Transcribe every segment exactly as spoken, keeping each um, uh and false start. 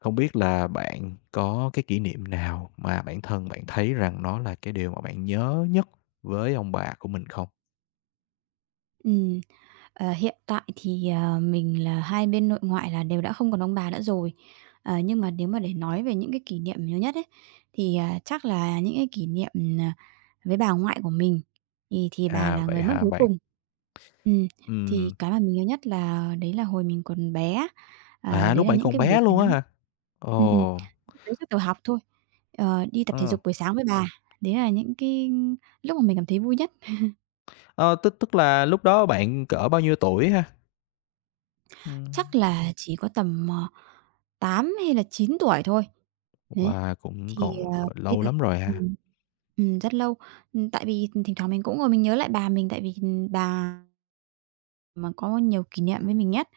Không biết là bạn có cái kỷ niệm nào mà bản thân bạn thấy rằng nó là cái điều mà bạn nhớ nhất với ông bà của mình không? Ừm, ờ, hiện tại thì, ờ, mình là hai bên nội ngoại là đều đã không còn ông bà nữa rồi. Ờ, nhưng mà nếu mà để nói về những cái kỷ niệm nhớ nhất ấy, thì, à, chắc là những cái kỷ niệm, ờ, với bà ngoại của mình, thì thì bà À, là vậy người mất hả cuối bạn? cùng. Ừm, thì Ừm, cái mà mình nhớ nhất là đấy là hồi mình còn bé á, à, à, đấy lúc là bạn những còn cái buổi bé luôn á sáng hả? ừm, ừm, Ồ, mới xuất đầu học thôi, ờ, đi tập thể ờ, dục buổi sáng với bà. Đấy là những cái lúc mà mình cảm thấy vui nhất. ờ, tức tức là lúc đó bạn cỡ bao nhiêu tuổi ha? Chắc Ừm. là chỉ có tầm, ờ, tám hay là chín tuổi thôi. Đấy, Wow, cũng thì, còn ờ, hồi đi lâu tập lắm rồi ha. ừm, ừm, rất lâu. Ừm, tại vì thỉnh thoảng mình cũng ngồi mình nhớ lại bà mình, tại vì, bà mà có nhiều kỷ niệm với mình nhất.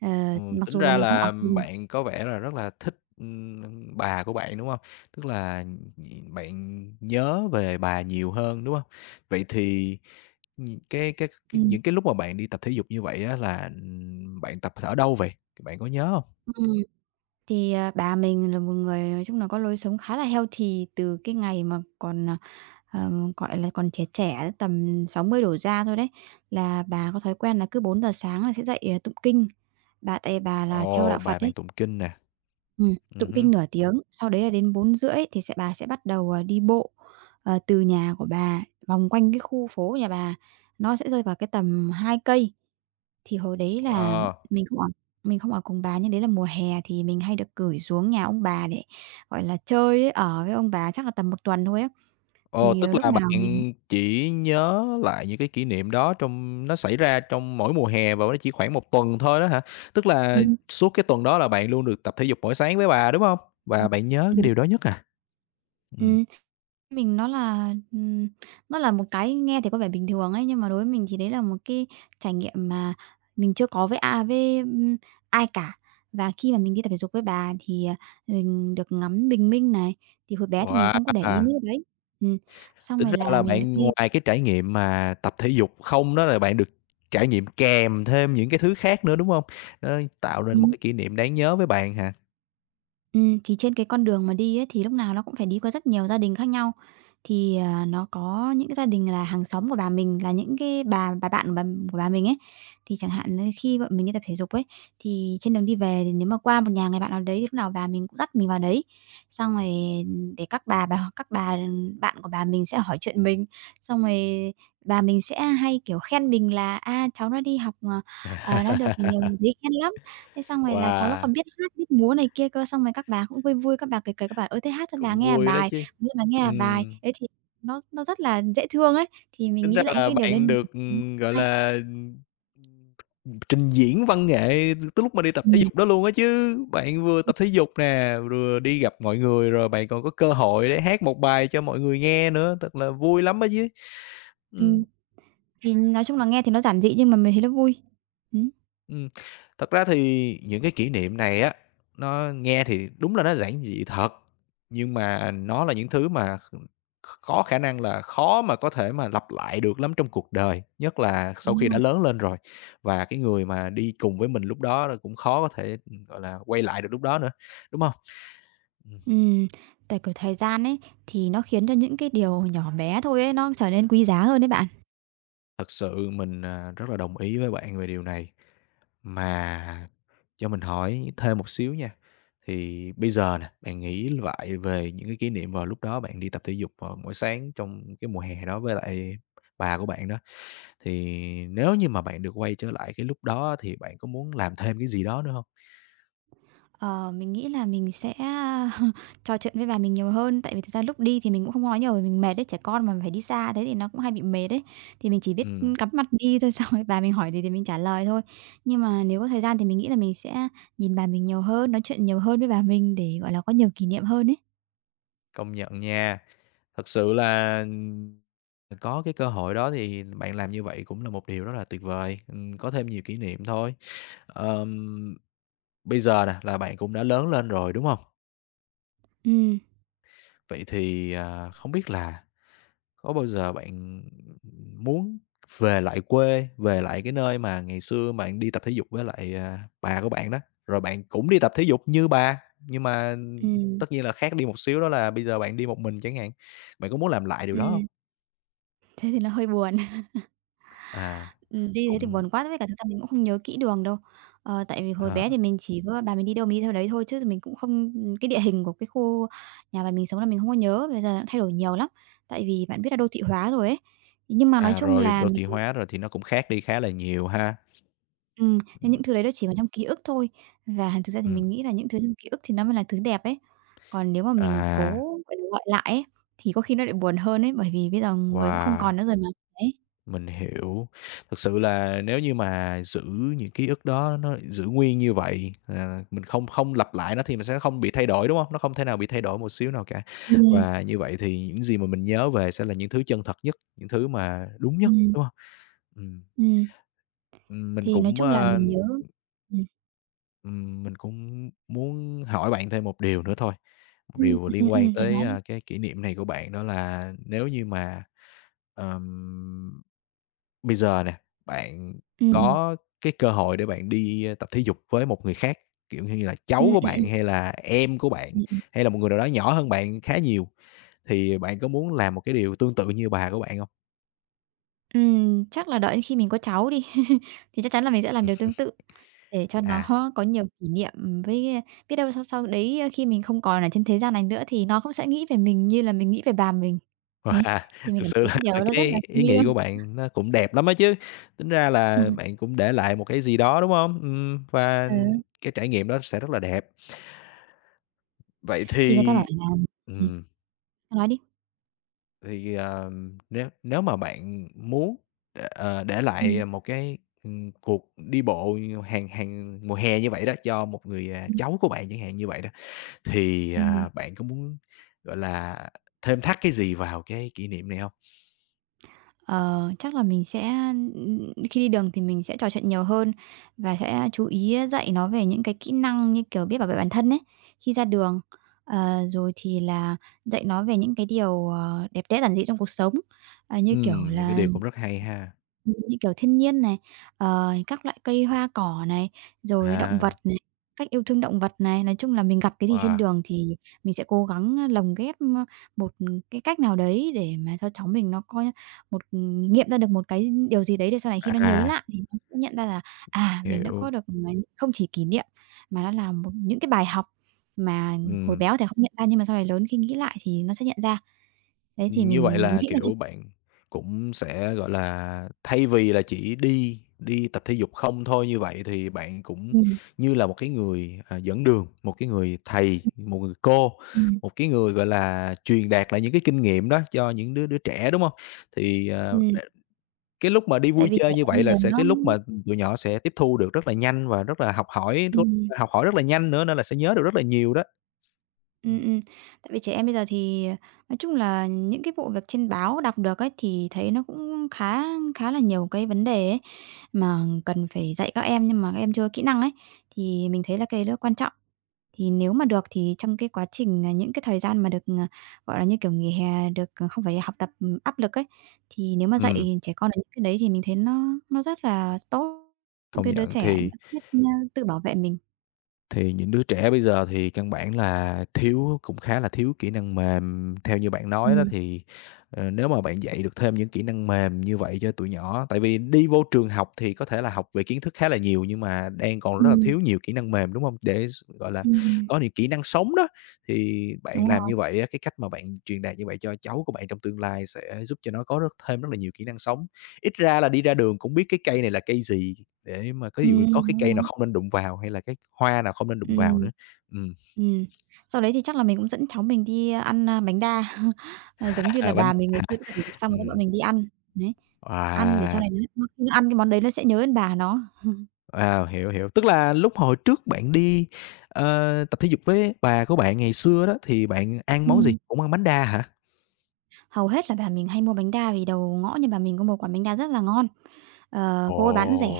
Ờ, Ừm, mặc tính dù là ra mình không ở là cùng. bạn có vẻ là rất là thích, ừm, bà của bạn, đúng không? Tức là, ừm, bạn nhớ về bà nhiều hơn, đúng không? Vậy thì Ừm, cái cái cái ừm, những cái lúc mà bạn đi tập thể dục như vậy á là, ừm, bạn tập ở đâu vậy? Bạn có nhớ hông? ừm, thì, ờ, bà mình là một người nói chung là có lối sống khá là healthy từ cái ngày mà còn, ờ, ờ, gọi là, còn trẻ trẻ, tầm sáu mươi đổ ra thôi đấy, là bà có thói quen là cứ bốn giờ sáng là sẽ dậy, ờ, tụng kinh. Bà tại bà là theo đạo Ồ, Phật bài ấy, Bàn Tụng Kinh nè. ừm, Ừm tụng hứm. kinh nửa tiếng, sau đấy là đến bốn rưỡi thì sẽ bà sẽ bắt đầu, ờ, đi bộ, ờ, từ nhà của bà vòng quanh cái khu phố nhà bà, nó sẽ rơi vào cái tầm hai cây. Thì hồi đấy là Ờ, mình không ở mình không ở cùng bà, nhưng đấy là mùa hè thì mình hay được gửi xuống nhà ông bà để, gọi là, chơi ấy, ở với ông bà chắc là tầm một tuần thôi á. ồ, Thì, tức ờ, lúc là nào mình bạn chỉ nhớ lại những cái kỷ niệm đó trong nó xảy ra trong mỗi mùa hè và nó chỉ khoảng một tuần thôi đó hả? Tức là ừm, suốt cái tuần đó là bạn luôn được tập thể dục mỗi sáng với bà, đúng hông? ừm, Và bạn nhớ cái ừm. điều đó nhất à? Ừm, ừm. Mình nó là, ừm, nó là một cái nghe thì có vẻ bình thường ấy, nhưng mà đối với mình thì đấy là một cái trải nghiệm mà mình chưa có với a với, ưm, ai cả. Và khi mà mình đi tập thể dục với bà thì, à, mình được ngắm bình minh này, thì hồi bé thì mình không có để ý wow! mấy cái đấy. Ừm, Xong Tính rồi ra là là mình được bạn đi. ngoài cái trải nghiệm mà tập thể dục không đó là bạn được trải nghiệm kèm thêm những cái thứ khác nữa, đúng hông? Nó tạo nên một ừm. cái kỷ niệm đáng nhớ với bạn hả? Ừm, thì trên cái con đường mà đi ấy, thì lúc nào nó cũng phải đi qua rất nhiều gia đình khác nhau. Thì, à, nó có những cái gia đình là hàng xóm của bà mình, là những cái bà bà bạn của bà của bà mình ấy. Thì chẳng hạn như khi bọn mình đi tập thể dục ấy, thì trên đường đi về thì nếu mà qua một nhà người bạn nào đấy thì lúc nào bà mình cũng dắt mình vào đấy. Xong rồi để các bà bà các bà bạn của bà mình sẽ hỏi chuyện mình, xong rồi bà mình sẽ hay, kiểu, khen mình là "A, cháu nó đi học, ờ, ờ, nó được nhiều giấy khen lắm." Thế xong rồi là cháu nó còn Wow, biết hát, biết múa này kia cơ, xong rồi các bà cũng vui vui, các bà cười cười, các bà: "Ơ, thế hát cho bà cũng nghe à vui đó bài, chứ. múa cho bà nghe à bài." Ừm, Đấy, thì nó nó rất là dễ thương ấy, thì mình tính nghĩ ra lại những là cái điều đấy bạn mình được, ừm, gọi hay. là, ừm, trình diễn văn nghệ tới lúc mà đi tập thể Ừm, dục đó luôn á chứ. Bạn vừa ừm, tập thể dục nè, vừa đi gặp mọi người, rồi bạn còn có cơ hội để hát một bài cho mọi người nghe nữa, thật là vui lắm á chứ. Ừm. ừm, thì nói chung là nghe thì nó giản dị nhưng mà mình thấy nó vui. Ừm. Ừm, thật ra thì những cái kỷ niệm này á, nó nghe thì đúng là nó giản dị thật, nhưng mà nó là những thứ mà kh có khả năng là khó mà có thể mà lặp lại được lắm trong cuộc đời, nhất là sau Đúng khi rồi. đã lớn lên rồi. Và cái người mà đi cùng với mình lúc đó là cũng khó có thể, gọi là, quay lại được lúc đó nữa, đúng không? Ừm, Tại, kiểu, thời gian ấy, thì nó khiến cho những cái điều nhỏ bé thôi ấy, nó trở nên quý giá hơn đấy bạn. Thật sự mình, à, rất là đồng ý với bạn về điều này. Mà cho mình hỏi thêm một xíu nha, thì bây giờ nè, bạn nghĩ lại về những cái kỷ niệm vào lúc đó bạn đi tập thể dục vào mỗi sáng trong cái mùa hè đó với lại bà của bạn đó, thì nếu như mà bạn được quay trở lại cái lúc đó thì bạn có muốn làm thêm cái gì đó nữa không? Ờ, mình nghĩ là mình sẽ trò chuyện với bà mình nhiều hơn, tại vì thực ra lúc đi thì mình cũng không nói nhiều vì mình mệt đấy, trẻ con mà phải đi xa thế thì nó cũng hay bị mệt đấy. Thì mình chỉ biết, Ừm, cắm mặt đi thôi, xong rồi bà mình hỏi gì thì mình trả lời thôi. Nhưng mà nếu có thời gian thì mình nghĩ là mình sẽ nhìn bà mình nhiều hơn, nói chuyện nhiều hơn với bà mình để, gọi là, có nhiều kỷ niệm hơn ấy. công nhận nha. Thật sự là, ừm, có cái cơ hội đó thì bạn làm như vậy cũng là một điều rất là tuyệt vời, ừm, có thêm nhiều kỷ niệm thôi. Ờm, bây giờ nè là bạn cũng đã lớn lên rồi, đúng không? Ừ, Vậy thì, à, không biết là có bao giờ bạn muốn về lại quê, về lại cái nơi mà ngày xưa bạn đi tập thể dục với lại, à, bà của bạn đó, rồi bạn cũng đi tập thể dục như bà, nhưng mà ừ, tất nhiên là khác đi một xíu đó là bây giờ bạn đi một mình chẳng hạn. Bạn có muốn làm lại điều đó không? ừ. Thế thì nó hơi buồn. À, Ừm, đi thế thì cũng buồn quá, với cả thực ra mình cũng không nhớ kỹ đường đâu. Ờ, tại vì hồi à, bé thì mình chỉ có bà mình đi đâu mình đi theo đấy thôi chứ mình cũng không. Cái địa hình của cái khu nhà mà mình sống là mình không có nhớ, bây giờ nó thay đổi nhiều lắm, tại vì bạn biết là đô thị hóa rồi ấy. Nhưng mà nói à, chung rồi là đô mình thị hóa rồi thì nó cũng khác đi khá là nhiều ha. ừm, nên những Ừm, thứ đấy nó chỉ còn trong ký ức thôi, và thực ra thì ừm. mình nghĩ là những thứ trong ký ức thì nó mới là thứ đẹp ấy. Còn nếu mà mình À, cố, gọi là, gọi lại ấy, thì có khi nó lại buồn hơn ấy, bởi vì bây giờ người cũng không còn wow! nữa rồi mà. Đấy. Mình hiểu. Thực sự là nếu như mà giữ những ký ức đó nó giữ nguyên như vậy, à, mình không không lặp lại nó thì mình sẽ không bị thay đổi, đúng không? Nó không thể nào bị thay đổi một xíu nào cả. Ừm, Và như vậy thì những gì mà mình nhớ về sẽ là những thứ chân thật nhất, những thứ mà đúng nhất, ừm, đúng không? Ừm. ừm, Ừm, mình thì nói cũng, chung là a, mình nhớ. ừm. ừm, mình cũng muốn hỏi bạn thêm một điều nữa thôi, một Ừm, điều ừm, ừm, liên quan ừm, thoải tới, mái đi. a, cái kỷ niệm này của bạn đó là nếu như mà, ờm bây giờ nè, bạn Ừm, có cái cơ hội để bạn đi, ơ, tập thể dục với một người khác, kiểu như là, cháu ừm, của ừm, ừm, bạn hay là em của bạn, ừm, ừm. hay là một người nào đó nhỏ hơn bạn khá nhiều, thì bạn có muốn làm một cái điều tương tự như bà của bạn không? Ừm, chắc là đợi đến khi mình có cháu đi, thì chắc chắn là mình sẽ làm điều tương tự, để cho nó À, có nhiều kỷ niệm, ừm, với, a, biết đâu sau sau đấy khi mình không còn ở trên thế gian này nữa thì nó cũng sẽ nghĩ về mình như là mình nghĩ về bà mình. Đấy, wow, thì mình thực cảm sự thấy là cái điều đó nó rất là cái thiêng ý nghĩ liêng. của bạn nó cũng đẹp lắm á chứ, tính ra là bạn cũng để lại một cái gì đó, đúng không? Ừm, và Ừ, ừ, cái trải nghiệm đó sẽ rất là đẹp. Vậy thì người ta thì bảo là ừm, ừm. cứ nói đi. Thì, ờ, nếu nếu mà bạn muốn để, ờ, để Ừm, lại một cái, ừm, cuộc đi bộ hàng hàng mùa hè như vậy đó cho một người, à, ừm, cháu của bạn chẳng hạn như vậy đó, thì, ừm. à, bạn có muốn, gọi là, thêm thắt cái gì vào cái kỷ niệm này không? Ờ, chắc là mình sẽ, ừm, khi đi đường thì mình sẽ trò chuyện nhiều hơn và sẽ chú ý dạy nó về những cái kỹ năng như kiểu biết bảo vệ bản thân ấy, khi ra đường. Ờ, rồi thì là dạy nó về những cái điều, ờ, đẹp đẽ giản dị trong cuộc sống, ờ, như kiểu Ừm, những cái là điều cũng rất hay ha. như kiểu thiên nhiên này, ờ, các loại cây hoa cỏ này, rồi động vật À, này, cách yêu thương động vật này. Nói chung là mình gặp cái gì trên wow, đường thì mình sẽ cố gắng lồng ghép, một cái cách nào đấy để mà cho cháu mình nó coi một ừ, nghiệm ra được một cái điều gì đấy để sau này khi nó nhớ à, lại thì nó sẽ nhận ra là, à, mình đã có hiểu, được, ừm, không chỉ kỷ niệm mà nó là một những cái bài học mà hồi ừm. bé có thể không nhận ra nhưng mà sau này lớn khi nghĩ lại thì nó sẽ nhận ra. Đấy, thì Như vậy mình là, nghĩ là như kiểu, bạn cũng sẽ, gọi là, thay vì là chỉ đi đi tập thể dục không thôi như vậy thì bạn cũng ừm, như là một cái người, à, dẫn đường, một cái người thầy, ừm, một người cô, ừm, một cái người, gọi là, truyền đạt lại những cái kinh nghiệm đó cho những đứa đứa trẻ, đúng không? Thì, ờ, ừm, đ cái lúc mà đi tại vui vì trẻ chơi như em vậy bây là giờ sẽ nó cái lúc mà tụi nhỏ sẽ tiếp thu được rất là nhanh và rất là học hỏi ừm. học hỏi rất là nhanh nữa nên là sẽ nhớ được rất là nhiều đó. Ừm, Ừm. ừm. Tại vì trẻ em bây giờ thì, ờ, nói chung là những cái vụ việc trên báo đọc được ấy, thì thấy nó cũng khá khá là nhiều cái vấn đề ấy, mà cần phải dạy các em nhưng mà các em chưa kỹ năng ấy, thì mình thấy là cái đó quan trọng. Thì nếu mà được thì trong cái quá trình, à, những cái thời gian mà được, ờ, gọi là, như kiểu, nghỉ hè, được, ờ, không phải học tập, ừm, áp lực ấy, thì nếu mà Ừm, dạy trẻ con được những cái đấy thì mình thấy nó nó rất là tốt. Những công cái đứa nhận trẻ nó thì biết, ơ, tự bảo vệ mình. Thì những đứa trẻ bây giờ thì căn bản là thiếu cũng khá là thiếu kỹ năng mềm. Theo như bạn nói đó Ừm, thì, ờ, nếu mà bạn dạy được thêm những kỹ năng mềm như vậy cho tụi nhỏ tại vì đi vô trường học thì có thể là học về kiến thức khá là nhiều nhưng mà đang còn rất là ừm, thiếu nhiều kỹ năng mềm, đúng không? Để s gọi là, ừm. có những kỹ năng sống đó, thì Đúng bạn làm rồi. như vậy á, cái cách mà bạn truyền đạt như vậy cho cháu của bạn trong tương lai sẽ giúp cho nó có rất thêm rất là nhiều kỹ năng sống. Ít ra là đi ra đường cũng biết cái cây này là cây gì. Để mà có ví dụ Ừm, có cái đúng cây nào rồi. không nên đụng vào hay là cái hoa nào không nên đụng vào Ừm, nữa. Ừm, ừm. Sau đấy thì chắc là mình cũng dẫn cháu mình đi ăn, a, bánh đa, ờ, giống như là À, bánh bà đa mình ngày xưa hả? đi tập thể dục xong rồi dẫn bọn ừm, mình đi ăn, đấy. Ăn để sau à, này nó nó nó ăn cái món đấy nó sẽ nhớ đến bà nó. à, hiểu, hiểu. Tức là lúc hồi trước bạn đi, ờ, tập thể dục với bà của bạn ngày xưa đó thì bạn ăn món gì? Ừm, Cũng ăn bánh đa hả? Hầu hết là bà mình hay mua bánh đa vì đầu ngõ nhà bà mình có một quán bánh đa rất là ngon, ờ, Ồ! cô ấy bán rẻ.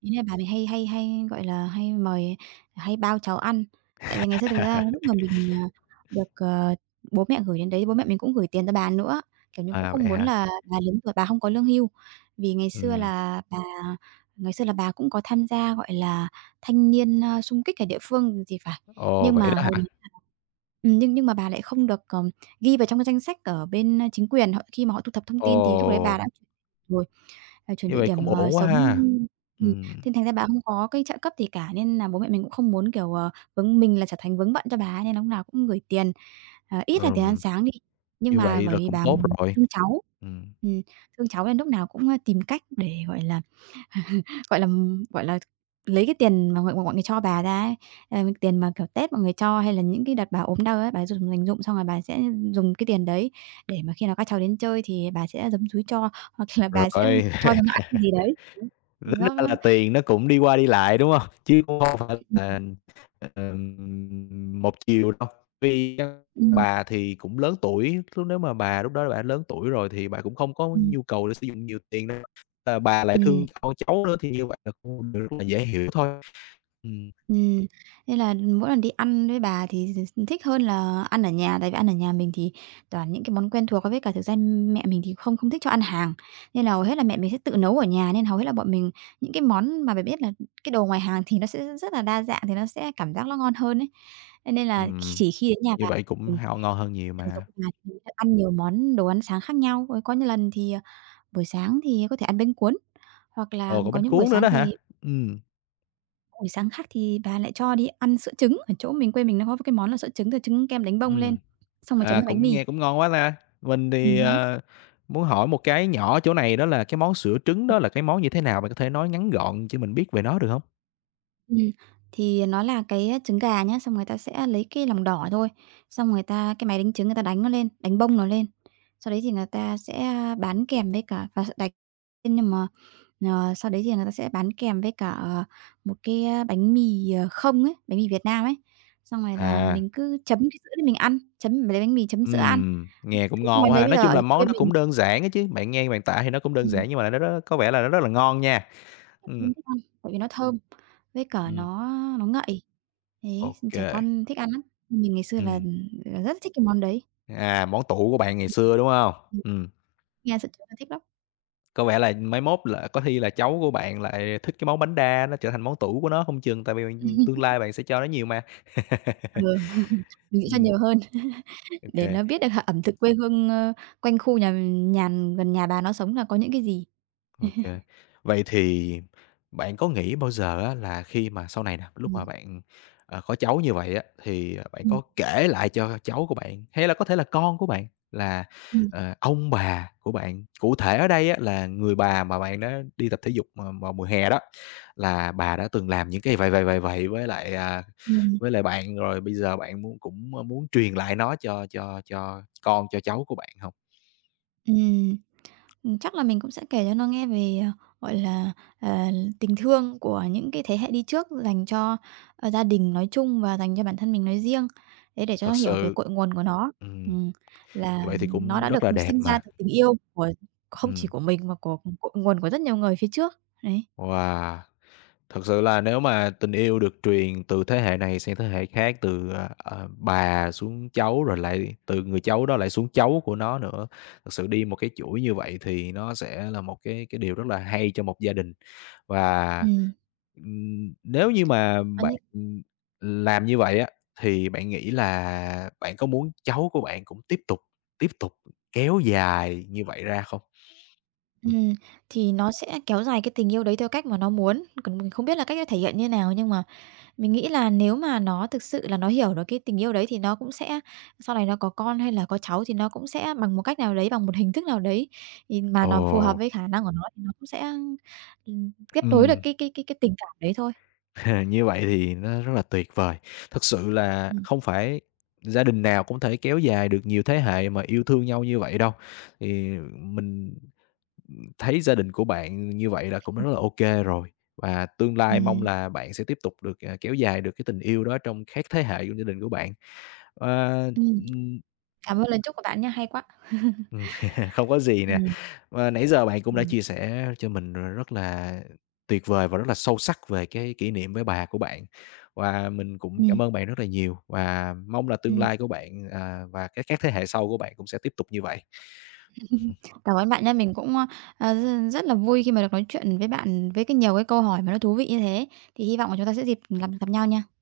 Ý là bà mình hay hay hay, gọi là, hay mời hay bao cháu ăn. Tại vì ngày xưa thực ra lúc mà mình, à, được, ờ, bố mẹ gửi đến đấy, bố mẹ mình cũng gửi tiền cho bà nữa, kiểu như, cũng À, không vậy muốn hả? là bà lớn tuổi bà không có lương hưu. Vì ngày xưa Ừm, là bà Ngày xưa là bà cũng có tham gia, gọi là, thanh niên, a, xung kích ở địa phương thì phải. ồ, Nhưng vậy mà đó hả? hồi đấy là ừm, nhưng nhưng mà bà lại không được, ờ, ghi vào trong cái danh sách ở bên, a, chính quyền, họ khi mà họ thu thập thông Ồ, tin thì lúc đấy bà đã rồi, à, chuyển như địa vậy cũng điểm, ờ, ổn quá sống ha. ừm Ừm, Thế thành ra bà không có cái trợ cấp gì cả, nên là bố mẹ mình cũng không muốn, kiểu, ờ, vướng mình là trở thành vướng bận cho bà ấy, nên lúc nào cũng gửi tiền, ờ, ít là tiền ăn ừm, sáng đi. Nhưng như mà vậy bởi là vì cũng bà tốt mình rồi. thương cháu, Ừm, ừm, thương cháu nên lúc nào cũng, a, tìm cách để, gọi là, gọi là, ừm, gọi là, lấy cái tiền mà mọi mọi mọi người cho bà ra ấy, ờ, tiền mà, kiểu, Tết mọi người cho hay là những cái đợt bà ốm đau ấy, bà dùng dành dụm xong rồi bà sẽ dùng cái tiền đấy để mà khi nào các cháu đến chơi thì bà sẽ giấm dúi cho, hoặc là bà sẽ rồi. cho chúng nó ăn cái gì đấy, thì Tính nó ra nó là tiền nó cũng đi qua đi lại, đúng hông? Chứ cũng hông phải ừm, là, ừm, một chiều đâu. Vì á ừm, bà thì cũng lớn tuổi, lúc nếu mà bà lúc đó bà lớn tuổi rồi thì bà cũng không có ừm. nhu cầu để sử dụng nhiều tiền đâu, và bà lại Ừm, thương con cháu nữa thì như vậy là cũng điều rất là dễ hiểu thôi. Ừm, ừm. Nên là mỗi lần đi ăn với bà thì thích hơn là ăn ở nhà, tại vì ăn ở nhà mình thì toàn những cái món quen thuộc, với cả thực ra mẹ mình thì không không thích cho ăn hàng, nên là hầu hết là mẹ mình sẽ tự nấu ở nhà, nên hầu hết là bọn mình những cái món mà bà biết là cái đồ ngoài hàng thì nó sẽ rất là đa dạng, thì nó sẽ cảm giác nó ngon hơn ấy. Thế nên là ừm, chỉ khi đến nhà như bà vậy cũng mình hao ngon hơn nhiều tận dụng mà. mà mình sẽ ăn nhiều món đồ ăn sáng khác nhau. Có có những lần thì, ờ, buổi sáng thì có thể ăn bánh cuốn, hoặc là Ồ, còn có bánh những buổi cuốn nữa sáng đó hả? thì Ừm, buổi sáng khác thì bà lại cho đi ăn sữa trứng, ở chỗ mình quê mình nó có cái món là sữa trứng, rồi trứng kem đánh bông lên, ừm. xong rồi chấm À, với bánh cũng mì. nghe cũng ngon quá ta. Mình thì, Ừm hứm. ờ, muốn hỏi một cái nhỏ chỗ này đó là cái món sữa trứng đó là cái món như thế nào? Bạn có thể nói ngắn gọn cho mình biết về nó được không? Ừm, thì nó là cái, a, trứng gà nhá, xong người ta sẽ lấy cái lòng đỏ thôi, xong người ta cái máy đánh trứng người ta đánh nó lên, đánh bông nó lên, sau đấy thì người ta sẽ, a, bán kèm với cả và s đánh nhưng mà, ờ, sau đấy thì người ta sẽ bán kèm với cả, ờ, một cái, a, bánh mì, ờ, không ấy, bánh mì Việt Nam ấy. Xong rồi là À, mình cứ chấm cái sữa đấy mình ăn, chấm lấy bánh mì chấm sữa ăn. ừm, nghe cũng Thì cái ngon món quá đấy ha. bây Nói giờ chung ở là quê món nó mình, cũng đơn giản á chứ, bạn nghe bạn tả thì nó cũng đơn ừm, giản nhưng mà nó rất có vẻ là nó rất là ngon nha. trẻ Ừm, con thích ăn, tại vì nó thơm, với cả ừm, nó nó ngậy, thế, ô trẻ con thích ăn lắm. Mình ngày xưa là, ừm. là rất thích cái món đấy. À, món tủ của bạn ngày Ừm. xưa, đúng không? Ừm, Ừm, nghe sợ chúng nó thích lắm. có vẻ là mấy mốt là có khi là cháu của bạn lại thích cái món bánh đa, nó trở thành món tủ của nó không chừng, tại vì, tương lai bạn sẽ cho nó nhiều mà. Ừ, mình sẽ cho Ừm. nhiều hơn, để ô kê. nó biết được h ẩm thực quê hương, ơ, quanh khu nhà nhà gần nhà bà nó sống là có những cái gì. ô kê. Vậy thì bạn có nghĩ bao giờ á là khi mà sau này nè, lúc mà Ừm, bạn, ờ, có cháu như vậy á, thì, ờ, bạn ừm, có kể lại cho cháu của bạn, hay là có thể là con của bạn là, ừm, ờ, ông bà của bạn, cụ thể ở đây á là người bà mà bạn đã đi tập thể dục mà vào mùa hè đó, là bà đã từng làm những cái vậy, vậy, vậy, vậy với lại, à, ừm, với lại bạn, rồi bây giờ bạn muốn cũng ờ, muốn truyền lại nó cho cho cho con, cho cháu của bạn không? ừm. Ừm, chắc là mình cũng sẽ kể cho nó nghe về, ờ, gọi là, ờ, tình thương của những cái thế hệ đi trước dành cho, ờ, gia đình nói chung và dành cho bản thân mình nói riêng, thế để cho nó Thật hiểu về sự cội nguồn của nó. ừm. Ừm, là Như vậy thì nó cũng đã rất được là đẹp sinh ra mà. từ tình yêu của không chỉ Ừm, của mình mà của cội nguồn của rất nhiều người phía trước, đấy. wow! Thật sự là nếu mà tình yêu được truyền từ thế hệ này sang thế hệ khác, từ, ờ, ờ, bà xuống cháu, rồi lại từ người cháu đó lại xuống cháu của nó nữa, thật sự đi một cái chuỗi như vậy thì nó sẽ là một cái cái điều rất là hay cho một gia đình. Và, Ừm, ừm, nếu như mà còn bạn, như làm như vậy á, thì bạn nghĩ là bạn có muốn cháu của bạn cũng tiếp tục tiếp tục kéo dài như vậy ra không? ừm, thì nó sẽ kéo dài cái tình yêu đấy theo cách mà nó muốn, còn mình không biết là cách ấy thể hiện như nào nhưng mà mình nghĩ là nếu mà nó thực sự là nó hiểu được cái tình yêu đấy thì nó cũng sẽ sau này nó có con hay là có cháu thì nó cũng sẽ bằng một cách nào đấy, bằng một hình thức nào đấy, thì mà Ồ, nó phù hợp với khả năng của nó thì nó cũng sẽ, ừm, tiếp nối được ừm, cái cái cái cái tình cảm đấy thôi. như vậy thì nó rất là tuyệt vời. Thật sự là Ừm, không phải gia đình nào cũng thể kéo dài được nhiều thế hệ mà yêu thương nhau như vậy đâu. Thì mình thấy gia đình của bạn như vậy là cũng rất là ô kê rồi, và tương lai mong ừm, là bạn sẽ tiếp tục được, à, kéo dài được cái tình yêu đó trong các thế hệ trong gia đình của bạn. Ờ, ừm, cảm ơn lời chúc của bạn nha, hay quá. ừm, không có gì nè. Ừm, Và nãy giờ bạn cũng đã ừm, chia sẻ cho mình rất là tuyệt vời và rất là sâu sắc về cái kỷ niệm với bà của bạn. Và mình cũng ừm, cảm ơn bạn rất là nhiều và mong là tương ừm. lai của bạn, à, và các các thế hệ sau của bạn cũng sẽ tiếp tục như vậy. Cảm ơn bạn nha, mình cũng, ơ, ờ, r rất là vui khi mà được nói chuyện với bạn với cái nhiều cái câu hỏi mà nó thú vị như thế, thì hy vọng là chúng ta sẽ dịp gặp gặp nhau nha.